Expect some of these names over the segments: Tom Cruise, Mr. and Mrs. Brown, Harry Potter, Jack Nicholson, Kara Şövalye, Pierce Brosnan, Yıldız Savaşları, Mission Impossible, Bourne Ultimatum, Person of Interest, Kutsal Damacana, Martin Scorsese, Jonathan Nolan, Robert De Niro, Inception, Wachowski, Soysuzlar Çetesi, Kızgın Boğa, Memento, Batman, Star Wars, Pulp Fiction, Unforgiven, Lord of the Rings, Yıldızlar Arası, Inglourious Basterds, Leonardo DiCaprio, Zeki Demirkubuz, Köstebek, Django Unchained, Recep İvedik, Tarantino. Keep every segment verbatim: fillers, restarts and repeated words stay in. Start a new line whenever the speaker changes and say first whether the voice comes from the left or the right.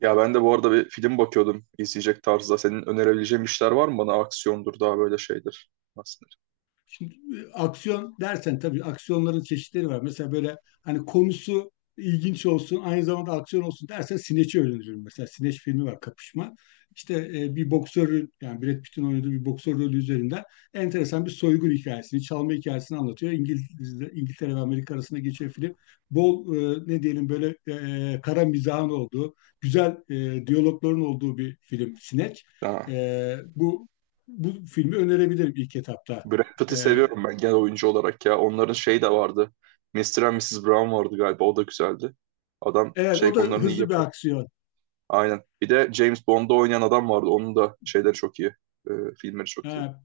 right: Ya ben de bu arada bir film bakıyordum izleyecek tarzda. Senin önerebileceğin işler var mı bana? Aksiyondur daha böyle şeydir. Nasıl?
left: Şimdi e, aksiyon dersen tabii aksiyonların çeşitleri var. Mesela böyle hani konusu ilginç olsun, aynı zamanda aksiyon olsun dersen Sineç'i öğrenirim. Mesela Sineç filmi var, Kapışma. İşte e, bir boksörün, yani Brad Pitt'in oynadığı bir boksör rolü üzerinden enteresan bir soygun hikayesini, çalma hikayesini anlatıyor. İngiliz, İngiltere ve Amerika arasında geçen film. Bol e, ne diyelim böyle e, kara mizahın olduğu, güzel e, diyalogların olduğu bir film Sineç.
right: Denir? Ha.
left: E, bu bu filmi önerebilirim ilk etapta.
right: Brad Pitt'i
left: Ee,
right: seviyorum ben genel oyuncu olarak ya. Onların şey de vardı. mister and misiz Brown vardı galiba. O da güzeldi. Adam
left: evet,
right: şey
left: o da
right: konularını iyi
left: hızlı bir
right: yapıyor.
left: aksiyon.
right: Aynen. Bir de James Bond'da oynayan adam vardı. Onun da şeyleri çok iyi. Ee, filmleri çok iyi.
left: Ha,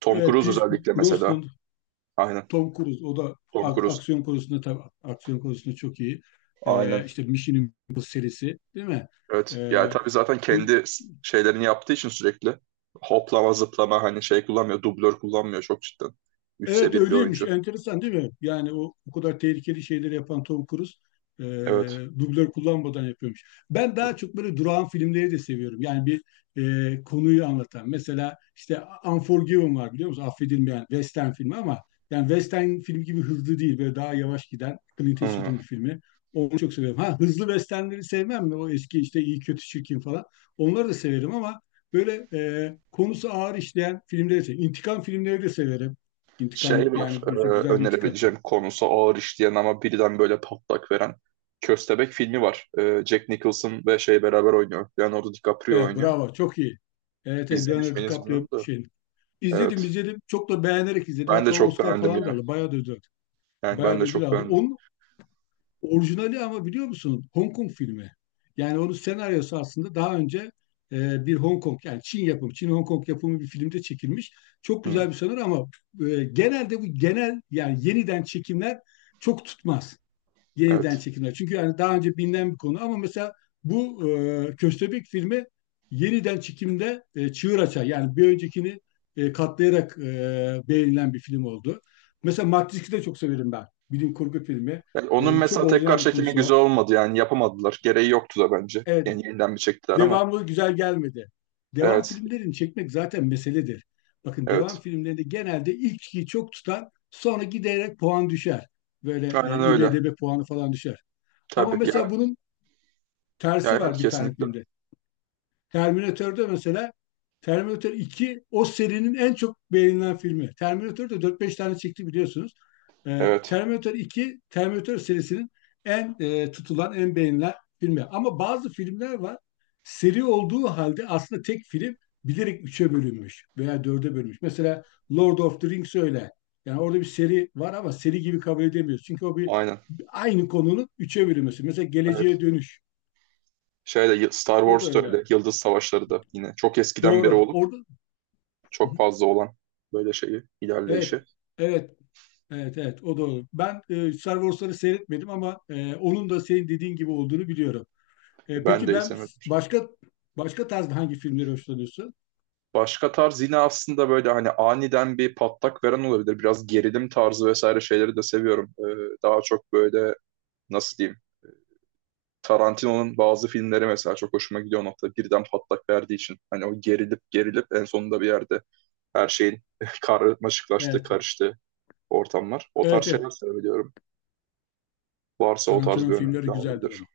right: Tom
left: evet,
right: Cruise
left: Pierce
right: özellikle mesela.
left: Brosnan,
right: Aynen.
left: Tom Cruise, o da
right: Tom
left: ak-
right: Cruise.
left: aksiyon konusunda, tabii aksiyon konusunda çok iyi. Ee,
right: Aynen.
left: işte Mission Impossible serisi, değil mi?
right: Evet. Yani
left: Ee,
right: tabii zaten
left: bu
right: kendi şeylerini yaptığı için sürekli hoplama zıplama hani şey kullanmıyor. Dublör kullanmıyor çok cidden. Üst
left: Evet,
right: seviye bir
left: öyleymiş.
right: oyuncu.
left: Enteresan değil mi? Yani o, o kadar tehlikeli şeyleri yapan Tom Cruise e,
right: Evet.
left: dublör kullanmadan yapıyormuş. Ben daha çok böyle durağan filmleri de seviyorum. Yani bir e, konuyu anlatan. Mesela işte Unforgiven var, biliyor musun? Affedilmeyen Western filmi ama yani Western film gibi hızlı değil. Böyle daha yavaş giden Clint
right: Hmm.
left: Eastwood'un bir filmi. Onu çok seviyorum. Ha, hızlı Westernleri sevmem mi? O eski işte iyi kötü çirkin falan. Onları da severim ama böyle e, konusu ağır işleyen filmleri severim. İntikam filmleri de severim. İntikam
right: Şey var
left: yani
right: e,
left: bir, güzel bir intikam.
right: önerebileceğim konusu ağır işleyen ama birden böyle patlak veren Köstebek filmi var. E, Jack Nicholson ve şey beraber oynuyor. Leonardo DiCaprio
left: Evet,
right: oynuyor.
left: bravo, çok iyi. Evet, evet,
right: İzlemiş
left: Leonardo
right: miydiniz bilmiyorum
left: DiCaprio
right: da.
left: şey. İzledim
right: Evet.
left: izledim. Çok da beğenerek izledim.
right: Ben de
left: Hatta o
right: çok
left: Oscar
right: beğendim
left: falan da
right: ya.
left: aldı. Bayağı da ödül aldı.
right: Yani ben
left: Bayağı da
right: de
left: ödül
right: çok
left: aldı.
right: beğendim.
left: Onun orijinali ama, biliyor musun? Hong Kong filmi. Yani onun senaryosu aslında daha önce e, bir Hong Kong yani Çin yapımı, Çin Hong Kong yapımı bir filmde çekilmiş. Çok
right: Hmm.
left: güzel bir senaryo ama e, genelde bu genel yani yeniden çekimler çok tutmaz. Yeniden
right: Evet.
left: çekimler. Çünkü yani daha önce bilinen bir konu ama mesela bu e, Köstebek filmi yeniden çekimde e, çığır açar. Yani bir öncekini e, katlayarak e, beğenilen bir film oldu. Mesela Matrix'i de çok severim ben. Bilim kurgu filmi.
right: Yani onun
left: E, çok
right: mesela tekrar
left: orijinal bir
right: çekimi
left: konusu var.
right: güzel olmadı yani yapamadılar. Gereği yoktu da bence.
left: Evet,
right: Yani yeniden bir çektiler ama.
left: devamı güzel gelmedi. Devam
right: Evet,
left: filmlerini çekmek zaten meseledir. Bakın, devam
right: evet.
left: filmlerinde genelde ilkiyi çok tutan sonra giderek puan düşer. Böyle
right: Aynen
left: e,
right: öyle.
left: i me de be puanı falan düşer. Ama
right: Tabii.
left: mesela
right: Ya,
left: bunun
right: ya
left: tersi
right: evet
left: var bir tane
right: kesinlikle.
left: filmde. Terminator'da mesela Terminator iki o serinin en çok beğenilen filmi. Terminator'da dört beş tane çekti, biliyorsunuz. Ee,
right: Evet.
left: Terminator iki Terminator serisinin en e, tutulan, en beğenilen filmi. Ama bazı filmler var. Seri olduğu halde aslında tek film bilerek üç'e bölünmüş veya dörde bölünmüş. Mesela Lord of the Rings öyle. Yani orada bir seri var ama seri gibi kabul edemiyoruz. Çünkü o bir,
right: Aynen.
left: aynı konunun üç'e bölünmesi. Mesela Geleceğe
right: Evet.
left: Dönüş.
right: Şey de Star
left: O da
right: Wars da öyle.
left: öyle.
right: Yıldız Savaşları da yine çok eskiden beri
left: Doğru.
right: olup
left: Orada. Hı hı.
right: çok fazla olan böyle şeyi,
left: Evet.
right: ilerleyişi.
left: Evet. Evet, evet, o doğru. Ben e, Star Wars'ları seyretmedim ama e, onun da senin dediğin gibi olduğunu biliyorum. E,
right: Ben
left: peki
right: de
left: ben
right: izlemedim.
left: başka başka tarzda hangi filmleri hoşlanıyorsun?
right: Başka tarz yine aslında böyle hani aniden bir patlak veren olabilir. Biraz gerilim tarzı vesaire şeyleri de seviyorum. Ee, daha çok böyle nasıl diyeyim Tarantino'nun bazı filmleri mesela çok hoşuma gidiyor o noktada. Birden patlak verdiği için. Hani o gerilip gerilip en sonunda bir yerde her şeyin karmaşıklaştığı,
left: Evet.
right: karıştığı ortamlar. O tarz
left: Evet,
right: şeyler
left: evet.
right: sevebiliyorum. Varsa o tarz
left: Tarantino'nun
right: bir öneri
left: filmleri
right: falan
left: güzeldir
right: olabilir.
left: ama.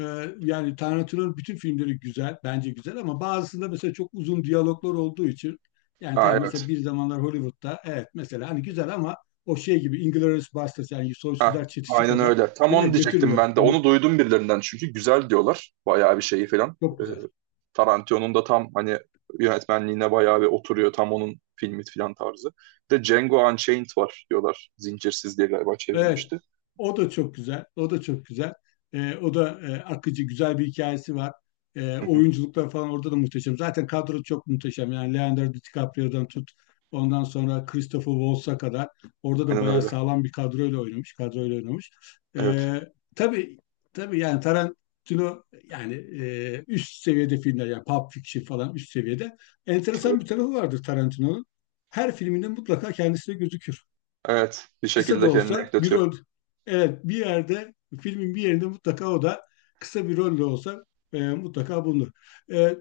left: Ee, yani Tarantino'nun bütün filmleri güzel, bence güzel, ama bazısında mesela çok uzun diyaloglar olduğu için yani
right: Ha
left: tabii mesela
right: evet.
left: bir zamanlar Hollywood'da evet mesela hani güzel ama o şey gibi Inglourious Basterds yani
right: Ha
left: Soysuzlar Çetesi
right: aynen
left: kadar
right: öyle. Tam
left: değil mi?
right: onu diyecektim
left: Götürmüyor.
right: ben de.
left: Onu,
right: Onu duydum birilerinden çünkü güzel diyorlar. Bayağı bir şeyi falan.
left: çok
right: Ee,
left: güzel.
right: Tarantino'nun da tam hani yönetmenliğine bayağı bir oturuyor. Tam onun filmi falan tarzı. Bir de Django Unchained var diyorlar. Zincirsiz diye galiba
left: Evet,
right: çevrilmişti.
left: o da çok güzel, o da çok güzel. Ee, o da e, akıcı, güzel bir hikayesi var. Ee, oyunculuklar falan orada da muhteşem. Zaten kadro çok muhteşem. Yani Leonardo DiCaprio'dan tut, ondan sonra Christopher Waltz'a kadar. Orada da
right: Aynen
left: bayağı
right: öyle.
left: sağlam bir kadroyla oynamış, kadroyla oynamış.
right: Evet.
left: Ee, tabii, tabii yani Tarantino yani e, üst seviyede filmler, yani Pulp Fiction falan üst seviyede.
right: Tabii.
left: Enteresan bir tarafı vardır Tarantino'nun. Her filminde mutlaka kendisi de gözükür,
right: Evet. Bir
left: kısa da
right: şekilde kendini
left: olsa bir
right: ekletiyor.
left: rol, evet, bir yerde, filmin bir yerinde mutlaka o da, kısa bir rol de olsa e, mutlaka bulunur. E,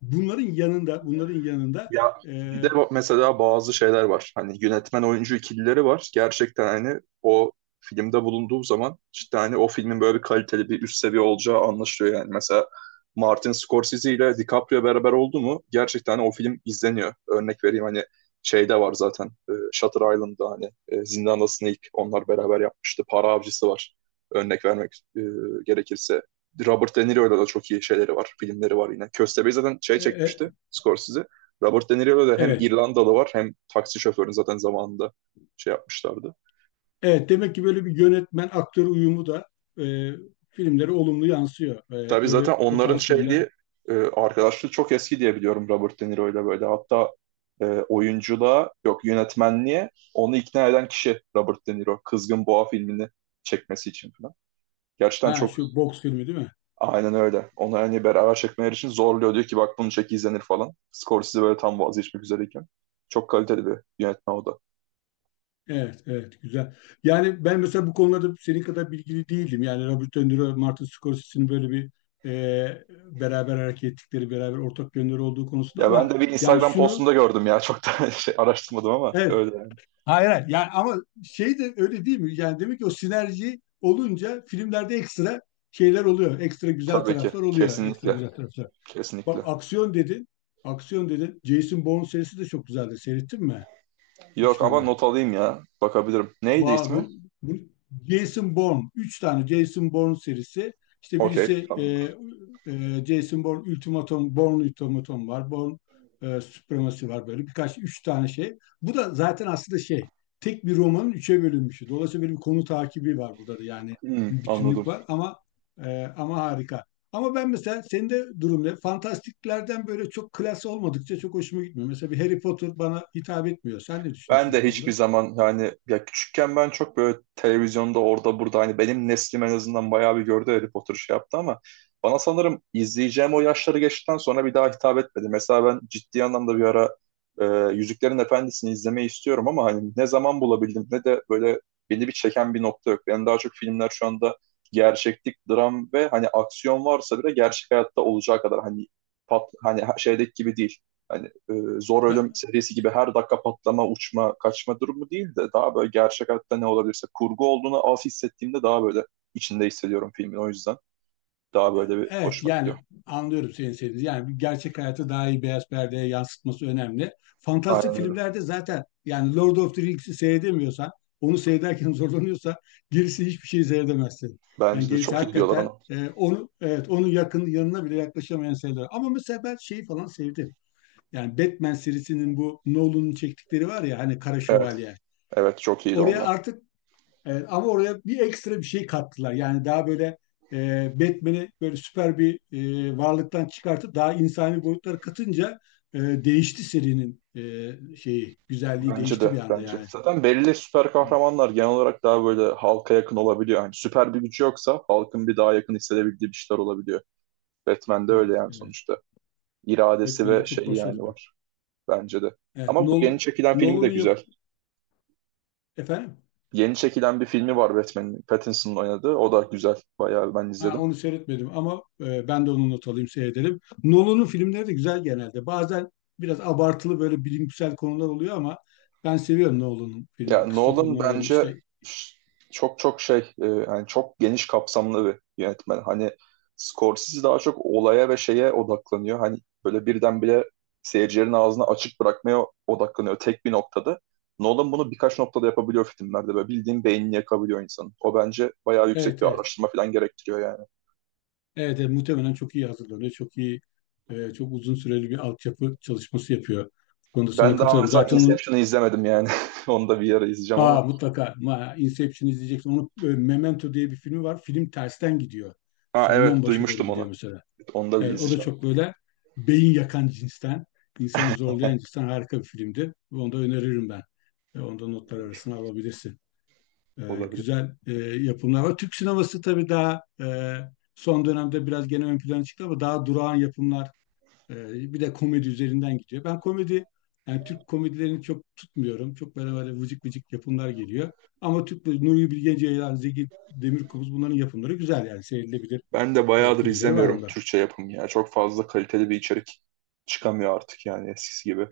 left: Bunların yanında, bunların yanında,
right: Ya
left: e,
right: bir de bu- mesela bazı şeyler var. Hani yönetmen oyuncu ikilileri var. Gerçekten hani o filmde bulunduğu zaman işte hani o filmin böyle bir kaliteli bir üst seviye olacağı anlaşılıyor yani. Mesela Martin Scorsese ile DiCaprio beraber oldu mu gerçekten hani o film izleniyor. Örnek vereyim hani şeyde var zaten e, Shutter Island'da hani e, Zindan Snake onlar beraber yapmıştı. Para Avcısı var örnek vermek e, gerekirse. Robert De Niro'yla da çok iyi şeyleri var, filmleri var yine. Köstebeği zaten şey
left: e,
right: çekmişti,
left: e,
right: Scorsese. Robert De Niro da hem
left: evet
right: İrlandalı var hem taksi şoförünü zaten zamanında şey yapmışlardı.
left: evet, demek ki böyle bir yönetmen aktör uyumu da e, filmlere olumlu yansıyor. E,
right: Tabii
left: öyle,
right: zaten
left: o
right: onların
left: tarz filmler.
right: şeydi e, arkadaşlığı çok eski diye biliyorum Robert De Niro ile böyle. Hatta e, oyunculuğa yok yönetmenliğe onu ikna eden kişi Robert De Niro. Kızgın Boğa filmini çekmesi için falan. Gerçekten
left: Ha,
right: çok
left: şu boks filmi değil mi?
right: aynen öyle. Onu hani beraber çekmeleri için zorluyor. Diyor ki bak bunu çek izlenir falan. Scorsese böyle tam vazgeçmek üzereyken. Çok kaliteli bir yönetmen o da.
left: Evet, evet, güzel. Yani ben mesela bu konularda senin kadar bilgili değildim. Yani Robert De Niro, Martin Scorsese'nin böyle bir e, beraber hareket ettikleri, beraber ortak yönleri olduğu konusunda
right: Ya
left: ama
right: ben de bir
left: yani
right: Instagram
left: şunu,
right: postunda gördüm ya. Çok da şey araştırmadım ama
left: evet,
right: öyle. Yani.
left: hayır, hayır. Yani ama şey de öyle değil mi? Yani demek ki o sinerji olunca filmlerde ekstra şeyler oluyor. Ekstra güzel
right: Tabii ki.
left: taraflar oluyor. Ekstra
right: Kesinlikle.
left: güzel taraflar. Bak,
right: Kesinlikle.
left: aksiyon dedin. Aksiyon dedin. Jason Bourne serisi de çok güzeldi. Seyrettin mi?
right: Yok ama
left: Üçleme.
right: not alayım ya. Bakabilirim. Neydi
left: Va-
right: ismi?
left: bu, bu Jason Bourne. Üç tane Jason Bourne serisi. İşte
right: Okey.
left: birisi e,
right: Tamamdır.
left: e, Jason Bourne Ultimatum, Bourne Ultimatum var. Bourne e, Supremacy var böyle. Birkaç, üç tane şey. Bu da zaten aslında şey. Tek bir romanın üçe bölünmüşü. Dolayısıyla böyle bir konu takibi var burada da. Yani
right: Hmm,
left: bir bütünlük
right: anladım.
left: var ama e, ama harika. Ama ben mesela senin de durum ne? Fantastiklerden böyle çok klas olmadıkça çok hoşuma gitmiyor. Mesela bir Harry Potter bana hitap etmiyor. Sen ne
right: Ben
left: düşünüyorsun
right: de
left: bu
right: hiçbir
left: konuda?
right: zaman yani ya küçükken ben çok böyle televizyonda orada burada hani benim neslim en azından bayağı bir gördü Harry Potter şey yaptı ama bana sanırım izleyeceğim o yaşları geçtikten sonra bir daha hitap etmedi. Mesela ben ciddi anlamda bir ara e, Yüzüklerin Efendisi'ni izlemeyi istiyorum ama hani ne zaman bulabildim ne de böyle beni bir çeken bir nokta yok. Yani daha çok filmler şu anda gerçeklik, dram ve hani aksiyon varsa bile gerçek hayatta olacağı kadar hani pat, hani şeydeki gibi değil hani e, zor
left: Ben,
right: ölüm serisi gibi her dakika patlama, uçma, kaçma durumu değil de daha böyle gerçek hayatta ne olabilirse kurgu olduğunu az hissettiğimde daha böyle içinde hissediyorum filmin o yüzden. Daha böyle bir
left: Evet,
right: hoşuma gidiyor.
left: yani anlıyorum senin sevdiğini. Yani gerçek hayatı daha iyi beyaz perdeye yansıtması önemli. Fantastik
right: Aynen öyle.
left: filmlerde zaten yani Lord of the Rings'i seyredemiyorsan, onu seyrederken zorlanıyorsa gerisi hiçbir şey seyredemezsin. Yani
right: Bence de
left: gerisi
right: çok iyi diyorlar
left: hakikaten
right: ona.
left: e, onu, evet, onun yakın yanına bile yaklaşamayan seyirler. Ama mesela ben şeyi falan sevdim. Yani Batman serisinin bu Nolan'ın çektikleri var ya, hani Kara
right: Evet.
left: Şövalye.
right: Evet çok iyiydi
left: Oraya
right: onlar.
left: artık. Evet, ama oraya bir ekstra bir şey kattılar. Yani daha böyle e, Batman'i böyle süper bir e, varlıktan çıkartıp daha insani boyutlara katınca e, değişti serinin e, şeyi, güzelliği
right: Bence
left: değişti
right: de.
left: bir anda
right: Bence.
left: yani.
right: Zaten belli süper kahramanlar genel olarak daha böyle halka yakın olabiliyor. Yani süper bir gücü yoksa halkın bir daha yakın hissedebildiği bir şeyler olabiliyor. Batman'de öyle
left: Evet,
right: yani
left: evet.
right: sonuçta. İradesi
left: Batman
right: ve
left: de çok
right: şeyi yani
left: başarılı.
right: var. Bence de.
left: Evet,
right: Ama bu yeni
left: Nolan,
right: çekilen filmi de
left: Nolan'ın yap
right: güzel.
left: efendim.
right: Yeni çekilen bir filmi var Batman'in. Pattinson'ın oynadığı. O da güzel. Bayağı ben
left: Ha,
right: izledim.
left: onu seyretmedim ama e, ben de onu not alayım, seyredelim. Nolan'ın filmleri de güzel genelde. Bazen biraz abartılı böyle bilimsel konular oluyor ama ben seviyorum Nolan'ın
right: Ya
left: filmleri. Christopher
right: Nolan
left: Nolan'ın
right: bence
left: işte.
right: ş- çok çok şey e, yani çok geniş kapsamlı bir yönetmen. Hani Scorsese daha çok olaya ve şeye odaklanıyor. Hani böyle birdenbire seyircilerin ağzını açık bırakmaya odaklanıyor tek bir noktada. Nolan bunu birkaç noktada yapabiliyor filmlerde ve bildiğin beynini yakabiliyor insanın. O bence bayağı yüksek
left: Evet,
right: bir
left: evet.
right: araştırma falan gerektiriyor yani.
left: Evet, evet, muhtemelen çok iyi hazırlanıyor. Çok iyi, e, çok uzun süreli bir altyapı çalışması yapıyor. Bu konuda sana
right: Ben daha
left: katılıyorum.
right: mesela
left: Zaten onun.
right: Inception'ı izlemedim yani. Onu da bir ara izleyeceğim
left: Aa,
right: ama.
left: mutlaka. Ma, Inception izleyeceksin. Onu, e, Memento diye bir filmi var. Film tersten gidiyor.
right: Ha
left: Sondan
right: evet
left: başa doğru
right: duymuştum
left: gidiyor
right: onu.
left: mesela.
right: Onu da bir
left: Evet, o da
right: izleyeceğim.
left: çok böyle beyin yakan cinsten, insanı zorlayan cinsten harika bir filmdi. Onu da öneririm ben. E, onu da notlar
right: Olabilir.
left: arasına alabilirsin. E,
right: Olabilir.
left: güzel, e, yapımlar var. Türk sineması tabii daha e, son dönemde biraz gene ön plana çıktı ama daha durağan yapımlar, ee, bir de komedi üzerinden gidiyor. Ben komedi, yani Türk komedilerini çok tutmuyorum. Çok böyle böyle vıcık vıcık yapımlar geliyor. Ama Türk, Nuri Bilge Ceylan, Zeki Demirkubuz, bunların yapımları güzel, yani seyredilebilir
right: Ben de
left: e,
right: bayağıdır
left: filmleri var
right: izlemiyorum
left: onların.
right: Türkçe yapım ya. Çok fazla kaliteli bir içerik çıkamıyor artık yani eskisi gibi.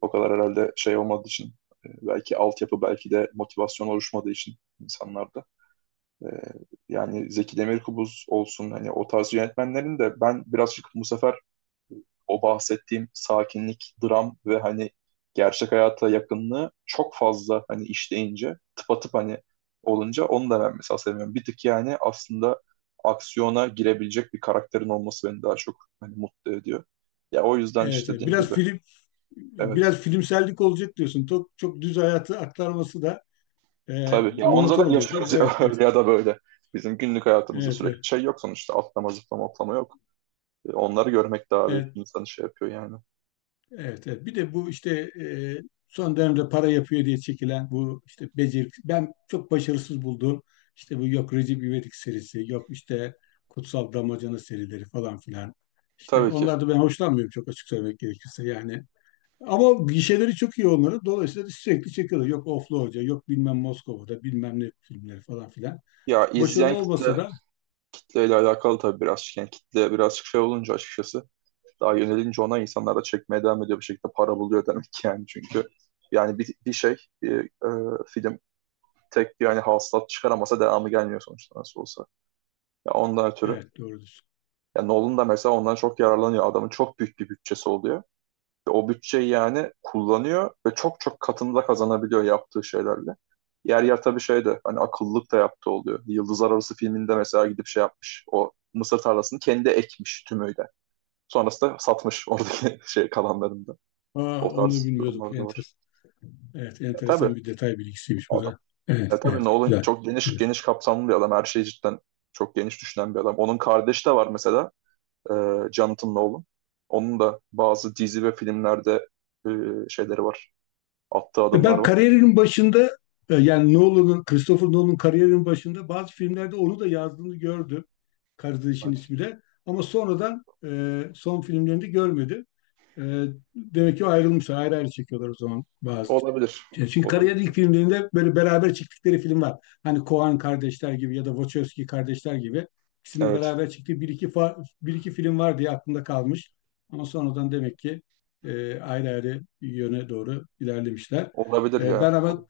right: O kadar herhalde şey olmadığı için e, belki altyapı belki de motivasyon oluşmadığı için insanlarda. E, yani Zeki Demirkubuz olsun hani o tarz yönetmenlerin de ben birazcık bu sefer o bahsettiğim sakinlik, dram ve hani gerçek hayata yakınlığı çok fazla hani işleyince tıpatıp hani olunca onu da ben mesela sevmiyorum. Bir tık yani aslında aksiyona girebilecek bir karakterin olması beni daha çok hani mutlu ediyor. Ya o yüzden
left: Evet,
right: işte
left: evet.
right: dediğim
left: Biraz
right: gibi
left: film
right: evet
left: biraz filmsellik olacak diyorsun. Çok çok düz hayatı aktarması da e,
right: tabii ya onu
left: monoton
right: zaten
left: oluyor değil mi?
right: yaşıyoruz
left: Evet,
right: ya
left: evet.
right: öyle ya da böyle. Bizim günlük hayatımızda
left: Evet,
right: sürekli
left: evet.
right: şey yok sonuçta atlama zıplama atlama yok. E, onları görmek daha bir
left: Evet.
right: insanı şey yapıyor yani.
left: Evet, evet. Bir de bu işte e, son dönemde para yapıyor diye çekilen, bu işte becer ben çok başarısız bulduğum işte bu, yok Recep İvedik serisi, yok işte Kutsal Damacana serileri falan filan. İşte
right: Tabii ki.
left: onlarda ben hoşlanmıyorum, çok açık söylemek gerekirse, yani. Ama gişeleri çok iyi onların. Dolayısıyla sürekli çekiyorlar. Yok Oflu Hoca, yok bilmem Moskova'da, bilmem ne filmleri falan filan.
right: Ya
left: Çok başarılı
right: izleyen
left: olmasa
right: kitle
left: da,
right: kitleyle alakalı tabii birazcık. Yani kitle birazcık şey olunca açıkçası daha yönelince ona insanlar da çekmeye devam ediyor bir şekilde para buluyor demek ki yani çünkü yani bir, bir şey bir, e, film tek bir yani hasılat çıkaramasa devamı gelmiyor sonuçta nasıl olsa. Ya ondan ötürü.
left: evet, doğrudur.
right: Ya Nolan da mesela ondan çok yararlanıyor. Adamın çok büyük bir bütçesi oluyor. O bütçeyi yani kullanıyor ve çok çok katında kazanabiliyor yaptığı şeylerle. Yer yer tabii şey de hani akıllılık da yaptığı oluyor. Yıldızlar Arası filminde mesela gidip şey yapmış. O mısır tarlasını kendi ekmiş tümüyle. Sonrasında satmış oradaki şey kalanlarında.
left: Aa,
right: O
left: onu
right: tarz
left: bilmiyorduk.
right: durumlar da var.
left: Enteresan. Evet,
right: Ya tabii
left: enteresan bir detay bilgisiymiş bu
right: adam.
left: da. Evet,
right: Ya tabii
left: evet,
right: Nolan
left: güzel.
right: çok geniş
left: Güzel.
right: geniş kapsamlı bir adam. Her şeyi cidden çok geniş düşünen bir adam. Onun kardeşi de var mesela. E, Jonathan Nolan. Onun da bazı dizi ve filmlerde e, şeyleri var. Attığı
left: E
right: adımlar
left: Ben
right: var.
left: kariyerimin başında, e, yani Nolan'ın, Christopher Nolan'ın kariyerinin başında bazı filmlerde onu da yazdığını gördüm. Kardeşin
right: Evet.
left: ismi de. Ama sonradan e, son filmlerinde görmedim. Ee, Demek ki ayrılmışlar. Ayrı ayrı çekiyorlar o zaman bazı.
right: Olabilir.
left: Ya, çünkü
right: Olabilir.
left: kariyerin ilk filmlerinde böyle beraber çektikleri film var. Hani Coen kardeşler gibi ya da Wachowski kardeşler gibi. İkisinin
right: Evet.
left: beraber çektiği bir iki, fa- bir iki film var diye aklımda kalmış. Ama sonradan demek ki e, ayrı ayrı yöne doğru ilerlemişler.
right: Olabilir
left: E, ben
right: ya.
left: ama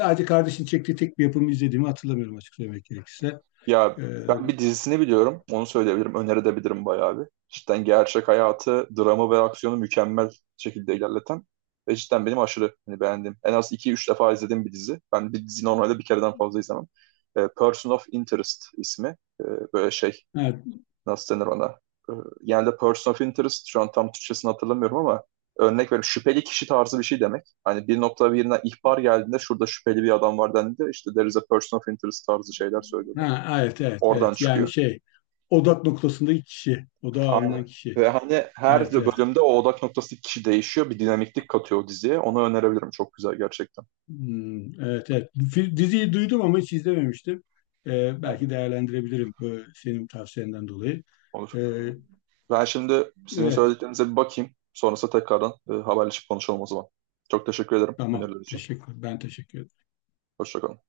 left: sadece kardeşin çektiği tek bir yapımı izlediğimi hatırlamıyorum, açık söylemek gerekirse.
right: Ya
left: E,
right: ben bir dizisini biliyorum. Onu söyleyebilirim. Önerebilirim bayağı bir. Cidden gerçek hayatı, dramı ve aksiyonu mükemmel şekilde ilerleten ve cidden benim aşırı hani beğendiğim. En az iki üç defa izlediğim bir dizi. Ben bir dizi normalde bir kereden fazla izlemem. E, Person of Interest ismi. E, böyle şey
left: evet.
right: nasıl denir ona? E, yani de person of interest şu an tam Türkçesini hatırlamıyorum ama örnek verip şüpheli kişi tarzı bir şey demek. Hani bir nokta birine ihbar geldiğinde şurada şüpheli bir adam var dendiğinde işte there is a person of interest tarzı şeyler söylüyorlar.
left: Ha, evet, evet,
right: Oradan
left: evet. Yani
right: çıkıyor.
left: şey, odak noktasındaki kişi, odağa alınan
right: Aynen.
left: kişi.
right: Ve hani her
left: Evet, evet.
right: bölümde o odak noktası kişi değişiyor. Bir dinamiklik katıyor o diziye. Onu önerebilirim. Çok güzel gerçekten.
left: Hmm, evet, evet. Fi- Diziyi duydum ama hiç izlememiştim. Ee, belki değerlendirebilirim bu senin tavsiyenden dolayı.
right: Olur.
left: Ee,
right: Ben şimdi sizin
left: evet,
right: söylediklerinize bir bakayım. Sonrasında tekrardan e, haberleşip konuşalım o zaman. Çok teşekkür ederim
left: tamam.
right: öneriler için.
left: Teşekkür. Ben teşekkür ederim.
right: Hoşçakalın.